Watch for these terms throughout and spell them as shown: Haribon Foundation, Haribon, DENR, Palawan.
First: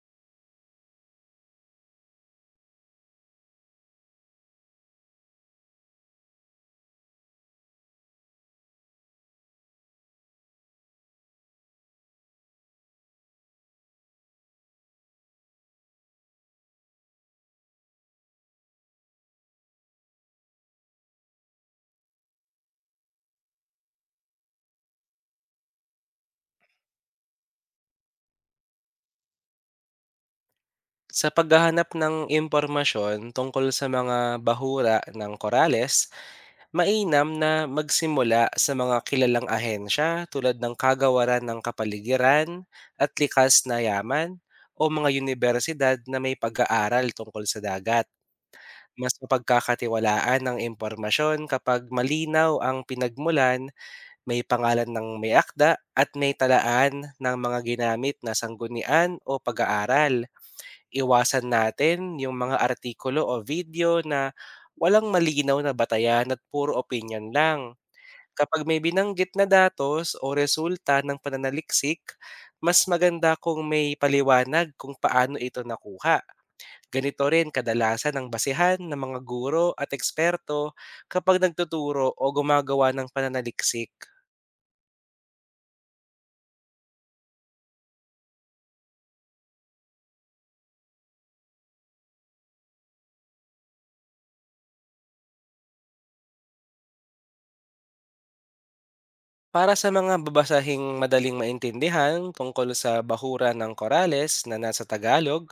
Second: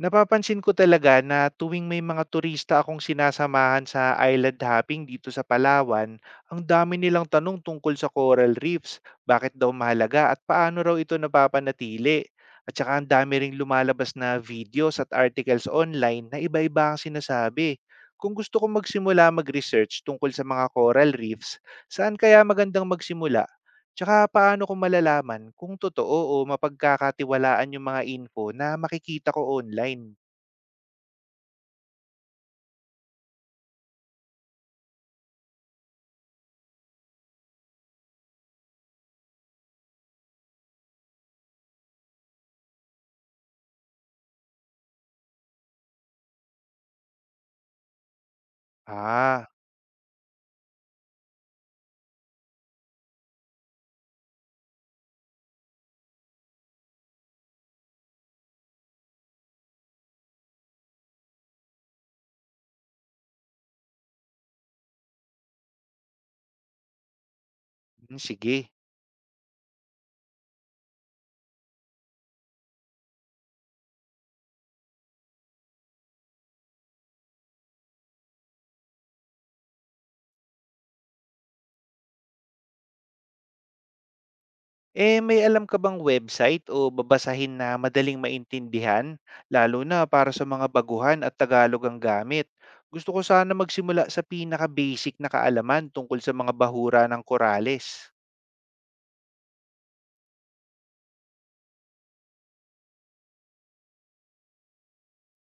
Napapansin ko talaga na tuwing may mga turista akong sinasamahan sa island hopping dito sa Palawan, ang dami nilang tanong tungkol sa coral reefs, bakit daw mahalaga at paano raw ito napapanatili. At saka ang dami ring lumalabas na videos at articles online na iba-iba ang sinasabi. Kung gusto kong magsimula mag-research tungkol sa mga coral reefs, saan kaya magandang magsimula? Tsaka paano ko malalaman kung totoo o mapagkakatiwalaan yung mga info na makikita ko online? Sa paghahanap ng impormasyon tungkol sa mga bahura ng Corales, mainam na magsimula sa mga kilalang ahensya tulad ng Kagawaran ng Kapaligiran at Likas na Yaman o mga universidad na may pag-aaral tungkol sa dagat. Mas Ah, mapagkakatiwalaan ang impormasyon kapag malinaw ang pinagmulan, may pangalan ng may akda at may talaan ng mga ginamit na sanggunian o pag-aaral. Iwasan natin yung mga artikulo o video na walang malinaw na batayan at puro opinion lang. mm, Kapag sige. may binanggit na datos o resulta ng pananaliksik, mas maganda kung may paliwanag kung paano ito nakuha. Ganito rin kadalasan ang basehan ng mga guro at eksperto kapag nagtuturo o gumagawa ng pananaliksik. Eh, may alam ka bang website o babasahin na madaling maintindihan? Lalo na para sa mga baguhan at Tagalog ang gamit. Gusto ko sana magsimula sa pinaka-basic na kaalaman tungkol sa mga bahura ng Corales. Para sa mga babasahing madaling maintindihan tungkol sa bahura ng Corales na nasa Tagalog,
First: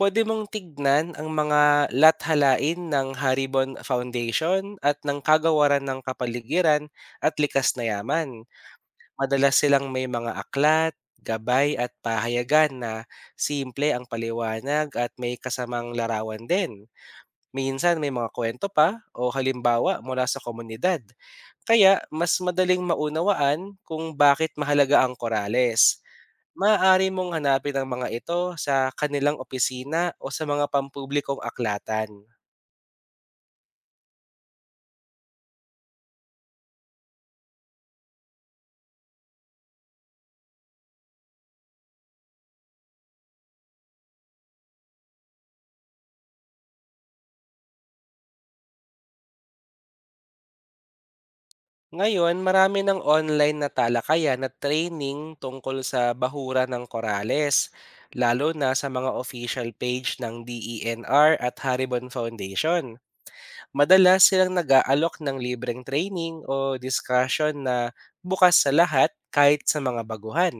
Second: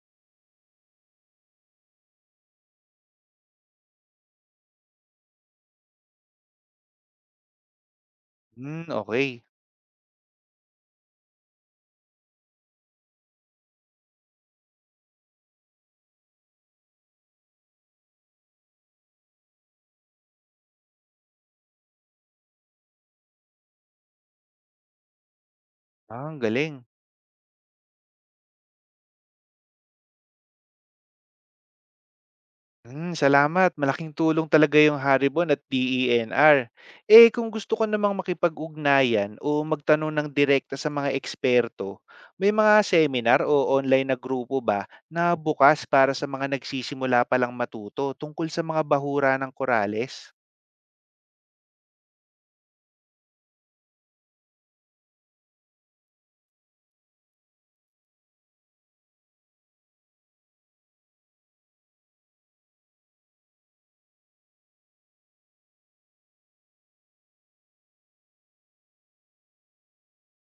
puwede mong tignan ang mga lathalain ng Haribon Foundation at ng Kagawaran ng Kapaligiran at Likas na Yaman. Hmm, okay. Madalas silang may mga aklat, gabay at pahayagan na simple ang paliwanag at may kasamang larawan din. Minsan may mga kwento pa o halimbawa mula sa komunidad. Kaya mas madaling maunawaan kung bakit mahalaga ang Corales. Ah, ang galing. Maaari mong hanapin ang mga ito sa kanilang opisina o sa mga pampublikong aklatan. Hmm, salamat. Malaking tulong talaga yung Haribon at DENR. Eh, kung gusto ko namang makipag-ugnayan o magtanong ng direkta sa mga eksperto, may mga seminar o online na grupo ba na bukas para sa mga nagsisimula palang matuto tungkol sa mga bahura ng korales? Ngayon, marami ng online na talakayan at training tungkol sa bahura ng korales, lalo na sa mga official page ng DENR at Haribon Foundation. Madalas silang nag-aalok ng libreng training o discussion na bukas sa lahat kahit sa mga baguhan.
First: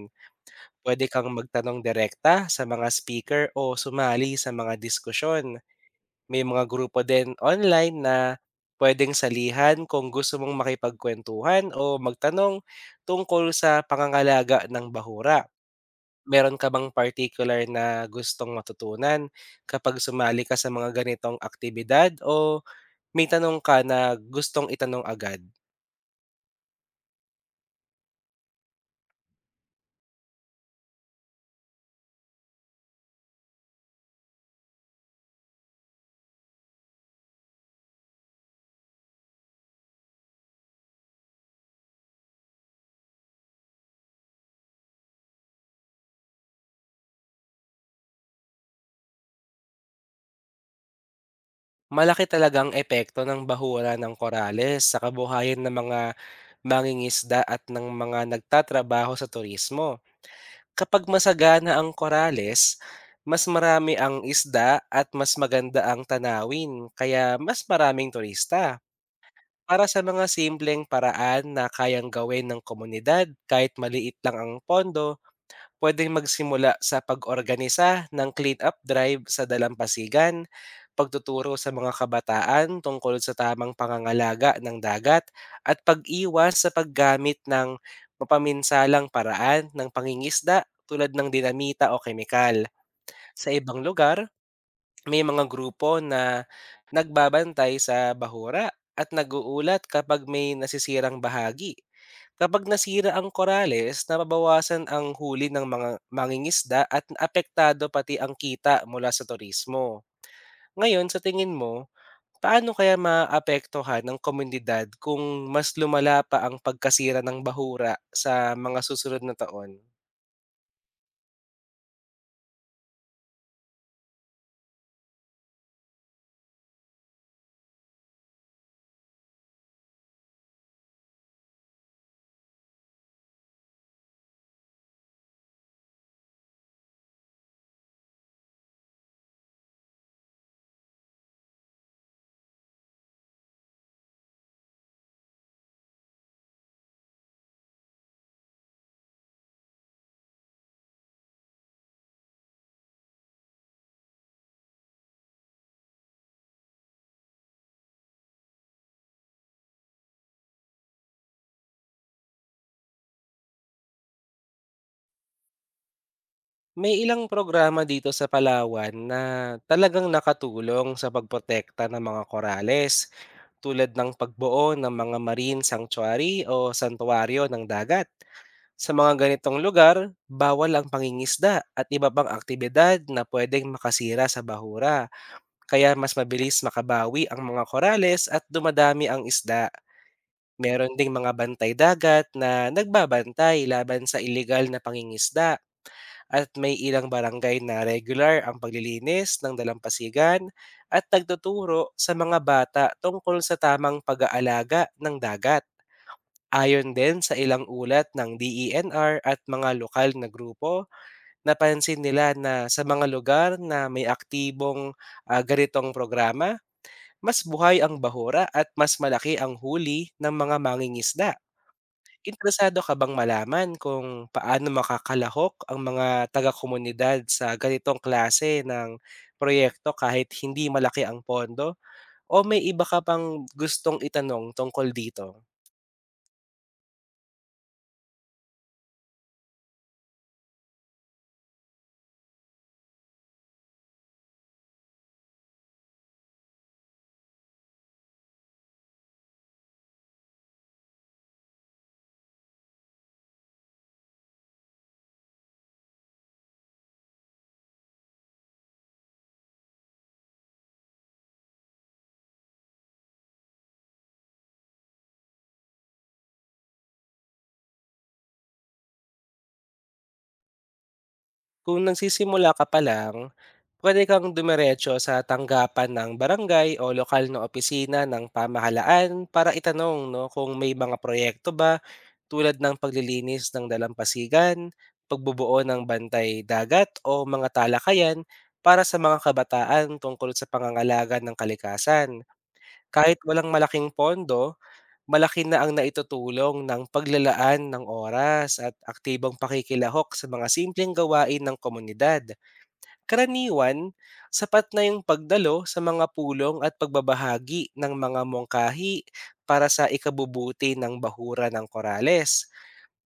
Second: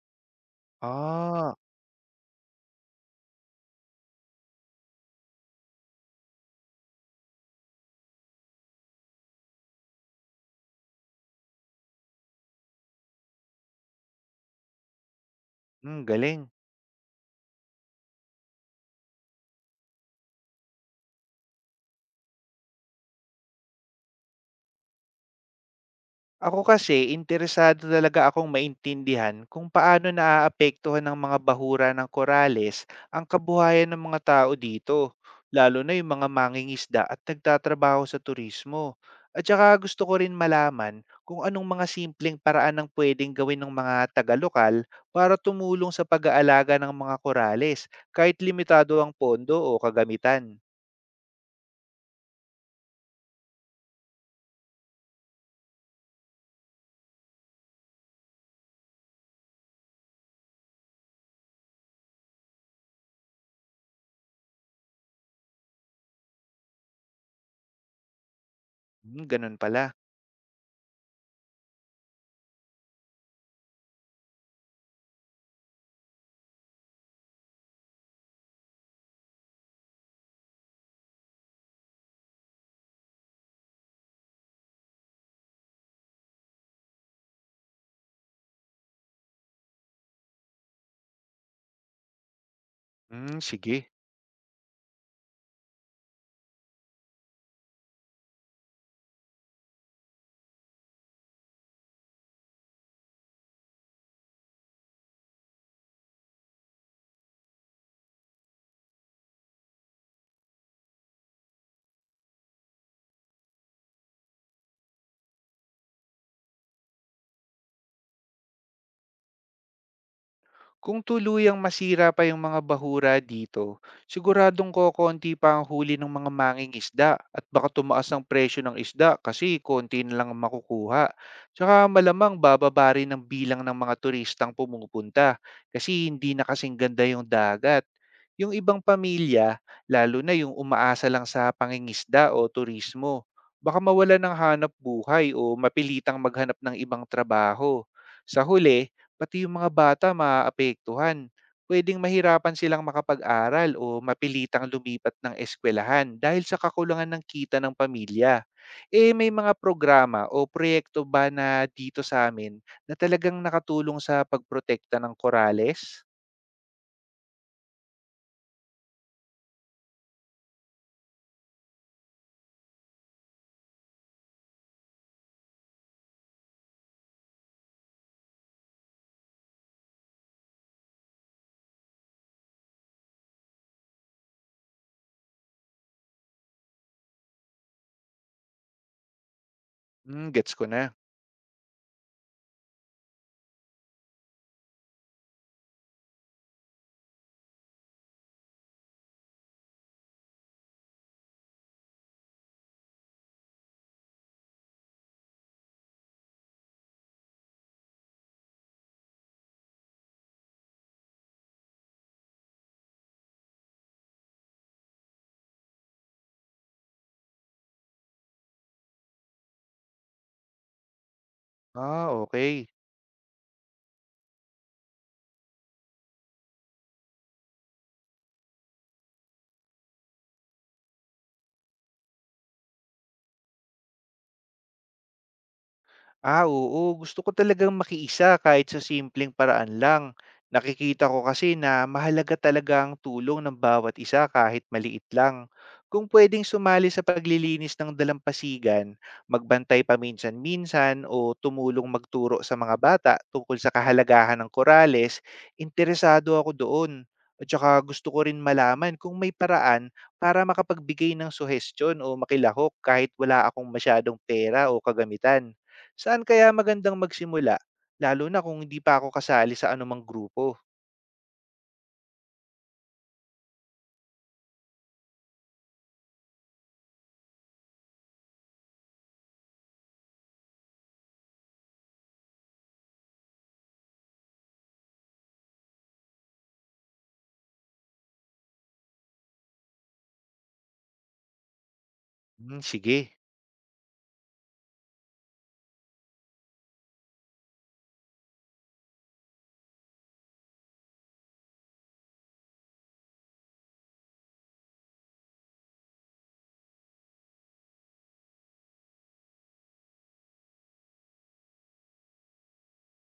Pwede kang Ah, magtanong direkta sa mga speaker o sumali sa mga diskusyon. May mga grupo din online na pwedeng salihan kung gusto mong makipagkuwentuhan o magtanong tungkol sa pangangalaga ng bahura. hmm, galing. Meron ka bang particular na gustong matutunan kapag sumali ka sa mga ganitong aktibidad, o may tanong ka na gustong itanong agad? Ako kasi interesado talaga akong maintindihan kung paano naaapektuhan ng mga bahura ng korales ang kabuhayan ng mga tao dito, lalo na yung mga mangingisda at nagtatrabaho sa turismo. At saka gusto ko rin malaman kung anong mga simpleng paraan ang pwedeng gawin ng mga taga-lokal para tumulong sa pag-aalaga ng mga korales kahit limitado ang pondo o kagamitan. Malaki talagang epekto ng bahura ng korales sa kabuhayan ng mga mangingisda at ng mga nagtatrabaho sa turismo. Kapag masagana ang korales, mas marami ang isda at mas maganda ang tanawin, kaya mas maraming turista. Hmm, ganun Para pala. sa mga simpleng paraan na kayang gawin ng komunidad kahit maliit lang ang pondo, puwedeng magsimula sa pag-organisa ng clean-up drive sa dalampasigan, pagtuturo sa mga kabataan tungkol sa tamang pangangalaga ng dagat, at pag-iwas sa paggamit ng mapaminsalang paraan ng pangingisda tulad ng dinamita o kemikal. Hmm, Sa ibang sige. lugar, may mga grupo na nagbabantay sa bahura at naguulat kapag may nasisirang bahagi. Kapag nasira ang korales, nababawasan ang huli ng mga mangingisda at apektado pati ang kita mula sa turismo. Ngayon, sa tingin mo, paano kaya maapektuhan ng komunidad kung mas lumala pa ang pagkasira ng bahura sa mga susunod na taon? Kung tuluyang masira pa yung mga bahura dito, siguradong kokonti pa ang huli ng mga manging isda at baka tumaas ang presyo ng isda kasi konti na lang ang makukuha. Tsaka malamang bababa rin ang bilang ng mga turistang pumupunta kasi hindi na kasing ganda yung dagat. Yung ibang pamilya, lalo na yung umaasa lang sa pangingisda o turismo, baka mawala ng hanap buhay o mapilitang maghanap ng ibang trabaho. Sa huli, pati yung mga bata maaapektuhan. Pwedeng mahirapan silang makapag-aral o mapilitang lumipat ng eskwelahan dahil sa kakulangan ng kita ng pamilya. Eh may mga programa o proyekto ba na dito sa amin na talagang nakatulong sa pagprotekta ng korales? May ilang programa dito sa Palawan na talagang nakatulong sa pagprotekta ng mga korales, tulad ng pagbuo ng mga marine sanctuary o santuario ng dagat. Sa mga ganitong lugar, bawal ang pangingisda at iba pang aktibidad na pwedeng makasira sa bahura, kaya mas mabilis makabawi ang mga korales at dumadami ang isda. Hmm, gets ko na. Meron ding mga bantay dagat na nagbabantay laban sa ilegal na pangingisda at may ilang barangay na regular ang paglilinis ng dalampasigan at nagtuturo sa mga bata tungkol sa tamang pag-aalaga ng dagat. Ayon din sa ilang ulat ng DENR at mga lokal na grupo, napansin nila na sa mga lugar na may aktibong ganitong programa, mas buhay ang bahura at mas malaki ang huli ng mga mangingisda. Ah, okay. Interesado ka bang malaman kung paano makakalahok ang mga taga-komunidad sa ganitong klase ng proyekto kahit hindi malaki ang pondo? O may iba ka pang gustong itanong tungkol dito? Ah, oo. Gusto ko talagang makiisa kahit sa simpleng paraan lang. Nakikita ko kasi na mahalaga talaga ang tulong ng bawat isa kahit maliit lang. Kung pwedeng sumali sa paglilinis ng dalampasigan, magbantay paminsan-minsan o tumulong magturo sa mga bata tungkol sa kahalagahan ng korales, interesado ako doon. At saka gusto ko rin malaman kung may paraan para makapagbigay ng suhestyon o makilahok kahit wala akong masyadong pera o kagamitan. Saan kaya magandang magsimula? Lalo na kung hindi pa ako kasali sa anumang grupo. Kung nagsisimula ka pa lang, pwede kang dumiretso sa tanggapan ng barangay o lokal na opisina ng pamahalaan para itanong no, kung may mga proyekto ba tulad ng paglilinis ng dalampasigan, pagbubuo ng bantay dagat o mga talakayan para sa mga kabataan tungkol sa pangangalaga ng kalikasan. Hmm, sige. Kahit walang malaking pondo, malaki na ang naitutulong ng paglalaan ng oras at aktibong pakikilahok sa mga simpleng gawain ng komunidad. Karaniwan, sapat na yung pagdalo sa mga pulong at pagbabahagi ng mga mongkahi para sa ikabubuti ng bahura ng korales.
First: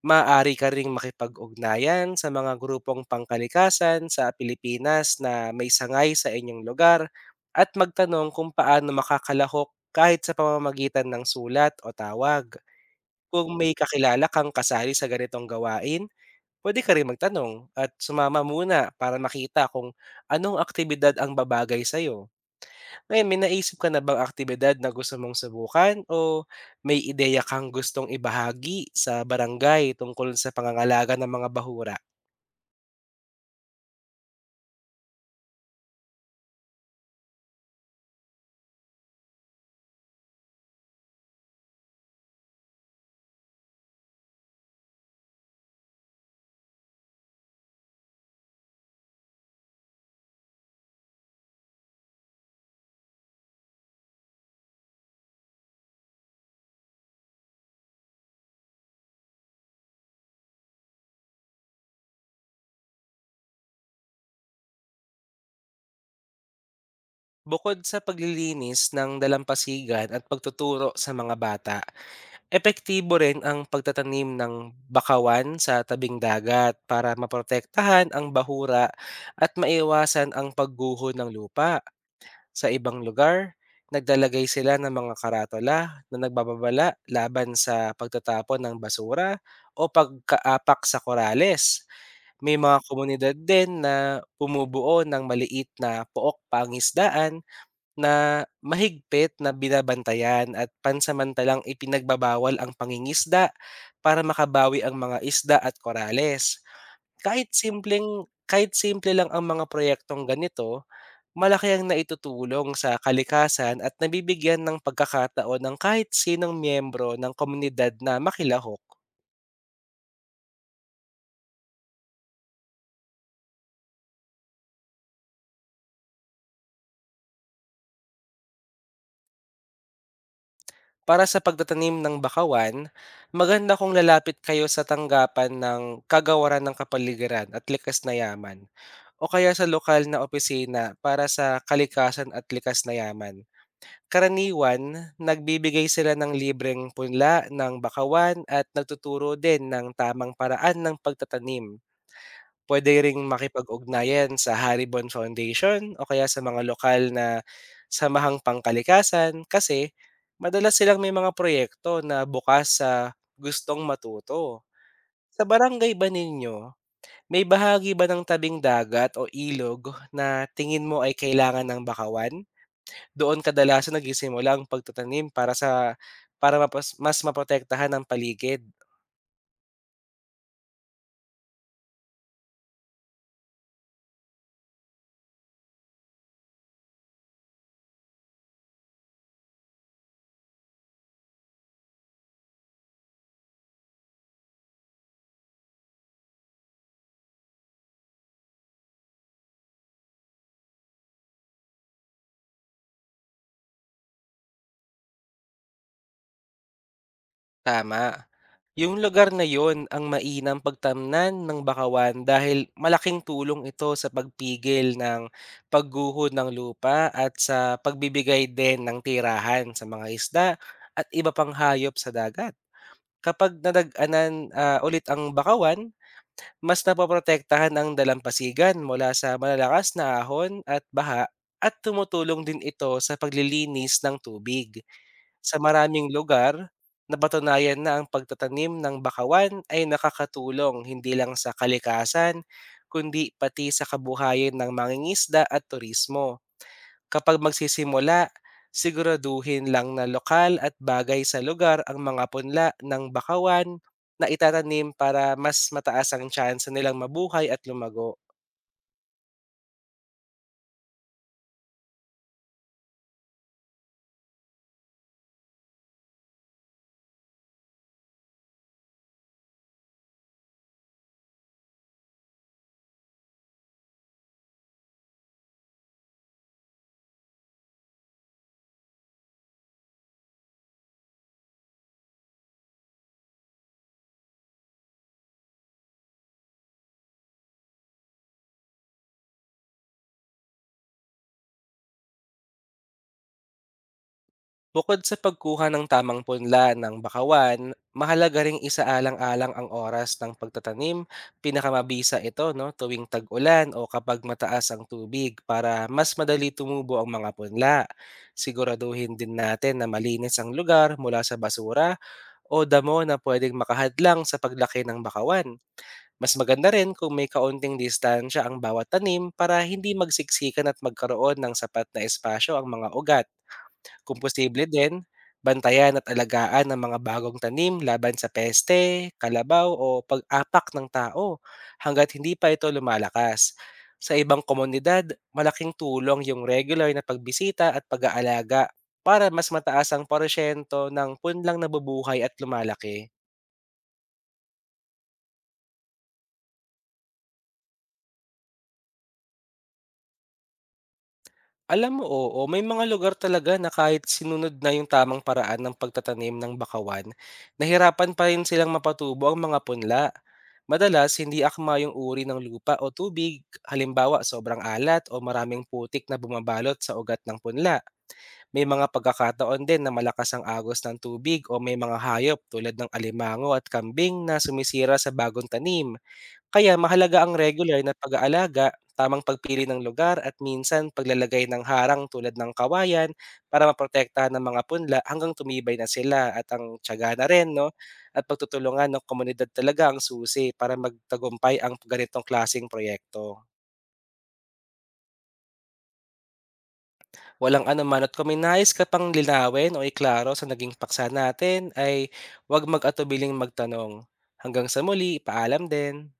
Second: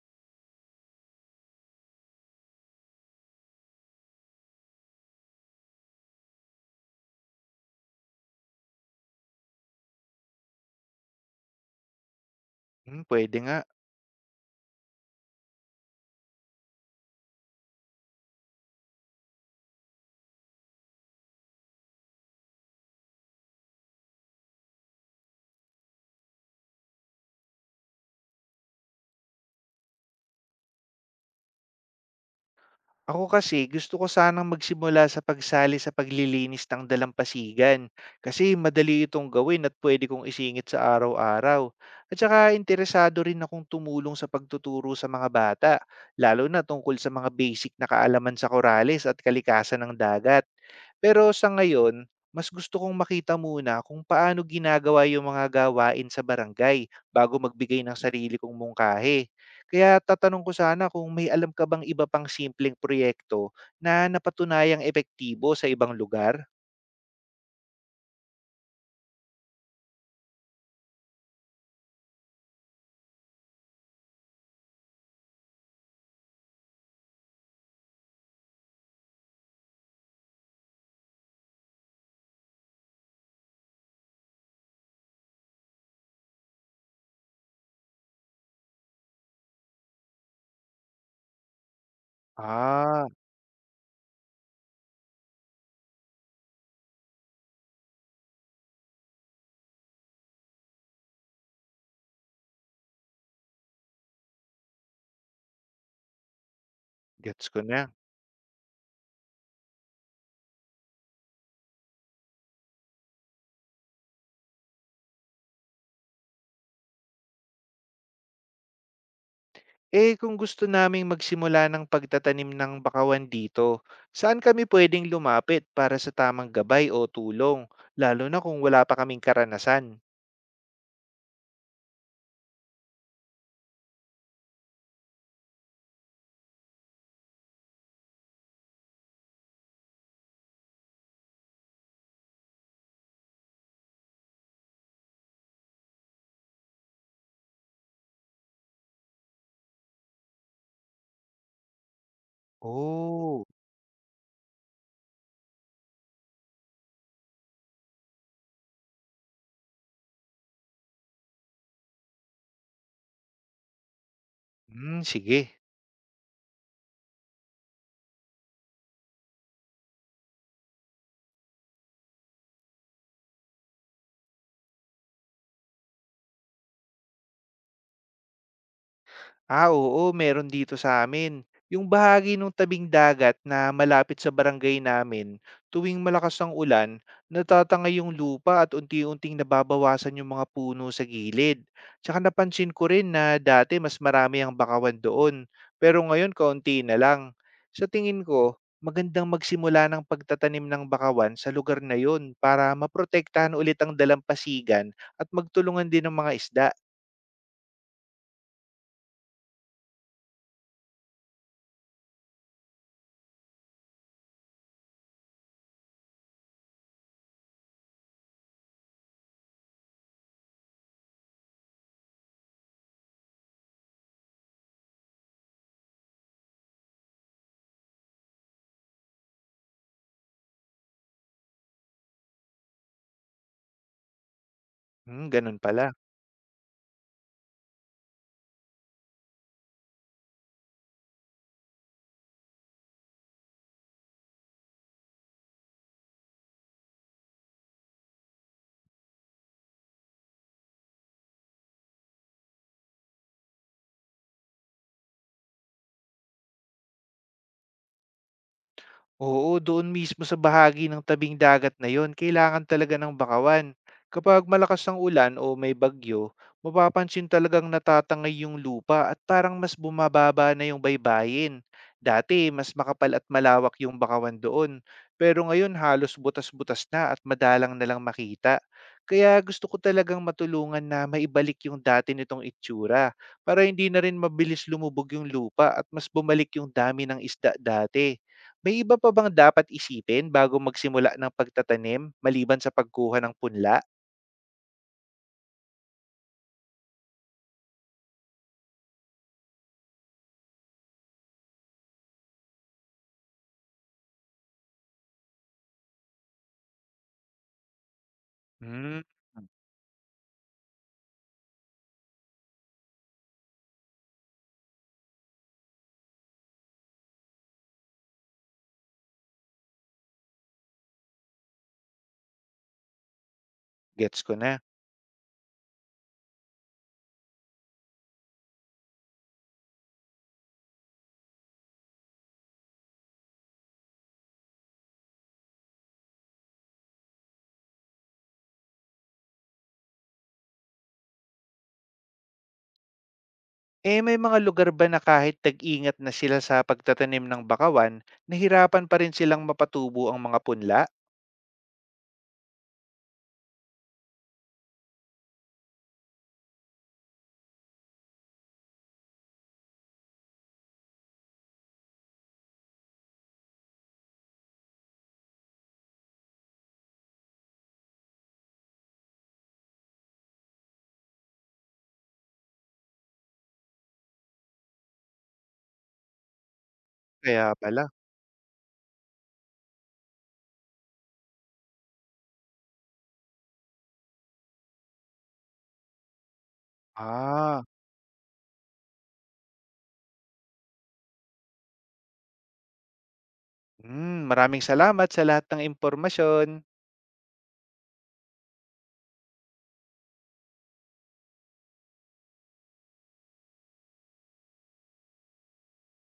Maaari ka ring makipag-ugnayan sa mga grupong pangkalikasan sa Pilipinas na may sangay sa inyong lugar at magtanong kung paano makakalahok kahit sa pamamagitan ng sulat o tawag. Hmm, pwede Kung nga. may kakilala kang kasali sa ganitong gawain, puwede ka rin magtanong at sumama muna para makita kung anong aktibidad ang babagay sa'yo. Ngayon, may naisip ka na bang aktibidad na gusto mong subukan o may ideya kang gustong ibahagi sa barangay tungkol sa pangangalaga ng mga bahura? Ako kasi gusto ko sanang magsimula sa pagsali sa paglilinis ng dalampasigan kasi madali itong gawin at pwede kong isingit sa araw-araw. At saka interesado rin akong tumulong sa pagtuturo sa mga bata, lalo na tungkol sa mga basic na kaalaman sa korales at kalikasan ng dagat. Pero sa ngayon, mas gusto kong makita muna kung paano ginagawa yung mga gawain sa barangay bago magbigay ng sarili kong mungkahi. Kaya tatanong ko sana kung may alam ka bang iba pang simpleng proyekto na napatunayang epektibo sa ibang lugar? Bukod sa paglilinis ng dalampasigan at pagtuturo sa mga bata, epektibo rin ang pagtatanim ng bakawan sa tabing dagat para maprotektahan ang bahura at maiwasan ang pagguho ng lupa. Sa ibang lugar, naglalagay sila ng mga karatola na nagbababala laban sa pagtatapon ng basura o pagkaapak sa korales. May mga Ah, komunidad din na bumubuo ng maliit na pook pangisdaan na mahigpit na binabantayan at pansamantalang ipinagbabawal ang pangingisda para makabawi ang mga isda at korales. Gets ko na. Kahit simple lang ang mga proyektong ganito, malaki ang naitutulong sa kalikasan at nabibigyan ng pagkakataon ng kahit sinong miyembro ng komunidad na makilahok. Eh kung gusto naming magsimula ng pagtatanim ng bakawan dito, saan kami pwedeng lumapit para sa tamang gabay o tulong, lalo na kung wala pa kaming karanasan? Para sa pagtatanim ng bakawan, maganda kung lalapit kayo sa tanggapan ng Kagawaran ng Kapaligiran at Likas na Yaman o kaya sa lokal na opisina para sa kalikasan at likas na yaman. Karaniwan, nagbibigay sila ng libreng punla ng bakawan at nagtuturo din ng tamang paraan ng pagtatanim. Puwede ring Oh, makipag-ugnayan sa Haribon Foundation o kaya sa mga lokal na samahang pangkalikasan kasi madalas silang may mga proyekto na bukas sa gustong matuto. hmm, Sa sige. barangay ba ninyo, may bahagi ba ng tabing dagat o ilog na tingin mo ay kailangan ng bakawan? Doon kadalasan nagsisimula ang pagtatanim para mas maprotektahan ang paligid. Ah, oo, meron dito sa amin. Yung bahagi ng tabing dagat na malapit sa barangay namin, tuwing malakas ang ulan, natatangay yung lupa at unti-unting nababawasan yung mga puno sa gilid. Tsaka napansin ko rin na dati mas marami ang bakawan doon, pero ngayon kaunti na lang. Sa tingin ko, magandang magsimula ng pagtatanim ng bakawan sa lugar na yon para maprotektahan ulit ang dalampasigan at magtulungan din ng mga isda. Tama. Yung lugar na yon ang mainam pagtamnan ng bakawan dahil malaking tulong ito sa pagpigil ng pagguho ng lupa at sa pagbibigay din ng tirahan sa mga isda at iba pang hayop sa dagat. Kapag nadag-anan ulit ang bakawan, mas napoprotektahan ang dalampasigan mula sa malalakas na ahon at baha at tumutulong din ito sa paglilinis ng tubig. Hmm, Sa ganun pala. maraming lugar, napatunayan na ang pagtatanim ng bakawan ay nakakatulong hindi lang sa kalikasan, kundi pati sa kabuhayan ng mangingisda at turismo. Kapag magsisimula, siguraduhin lang na lokal at bagay sa lugar ang mga punla ng bakawan na itatanim para mas mataas ang tsansa nilang mabuhay at lumago. Oo, doon mismo sa bahagi ng tabing dagat na yon, kailangan talaga ng bakawan. Kapag malakas ang ulan o may bagyo, mapapansin talagang natatangay yung lupa at parang mas bumababa na yung baybayin. Dati, mas makapal at malawak yung bakawan doon. Pero ngayon, halos butas-butas na at madalang na lang makita. Kaya gusto ko talagang matulungan na maibalik yung dati nitong itsura para hindi na rin mabilis lumubog yung lupa at mas bumalik yung dami ng isda dati. May iba pa bang dapat isipin bago magsimula ng pagtatanim maliban sa pagkuha ng punla? Bukod sa pagkuha ng tamang punla ng bakawan, mahalaga ring isaalang-alang ang oras ng pagtatanim. Pinakamabisa ito no, tuwing tag-ulan o kapag mataas ang tubig para mas madali tumubo ang mga punla. Hmm, Siguraduhin din natin na malinis ang lugar mula sa basura o damo na pwedeng makahadlang sa paglaki ng bakawan. Mas maganda rin kung may kaunting distansya ang bawat tanim para hindi magsiksikan at magkaroon ng sapat na espasyo ang mga ugat. Kung gets ko na. posible din, bantayan at alagaan ang mga bagong tanim laban sa peste, kalabaw o pag-apak ng tao hangga't hindi pa ito lumalakas. Sa ibang komunidad, malaking tulong yung regular na pagbisita at pag-aalaga para mas mataas ang porsyento ng punlang nabubuhay at lumalaki. Eh may mga lugar ba na kahit tag-ingat na sila sa pagtatanim ng bakawan, nahirapan pa rin silang mapatubo ang mga punla? Alam mo, oo, may mga lugar talaga na kahit sinunod na yung tamang paraan ng pagtatanim ng bakawan, nahirapan pa rin silang mapatubo ang mga punla. Madalas, hindi akma yung uri ng lupa o tubig, halimbawa sobrang alat o maraming putik na bumabalot sa ugat ng punla. May mga pagkakataon din na malakas ang agos ng tubig o may mga hayop tulad ng alimango at kambing na sumisira sa bagong tanim. Kaya mahalaga ang Kaya regular pala. na pag-aalaga, tamang pagpili ng lugar at minsan paglalagay ng harang tulad ng kawayan para maprotektahan ng mga punla hanggang tumibay na sila, at ang tiyaga na rin, Ah, no? At pagtutulungan ng komunidad talaga ang susi para magtagumpay ang ganitong klaseng proyekto. hmm, maraming salamat sa lahat ng impormasyon. Walang anuman, at kung may nais ka pang linawin o iklaro sa naging paksa natin ay huwag mag-atubiling magtanong. Hanggang sa muli, paalam din!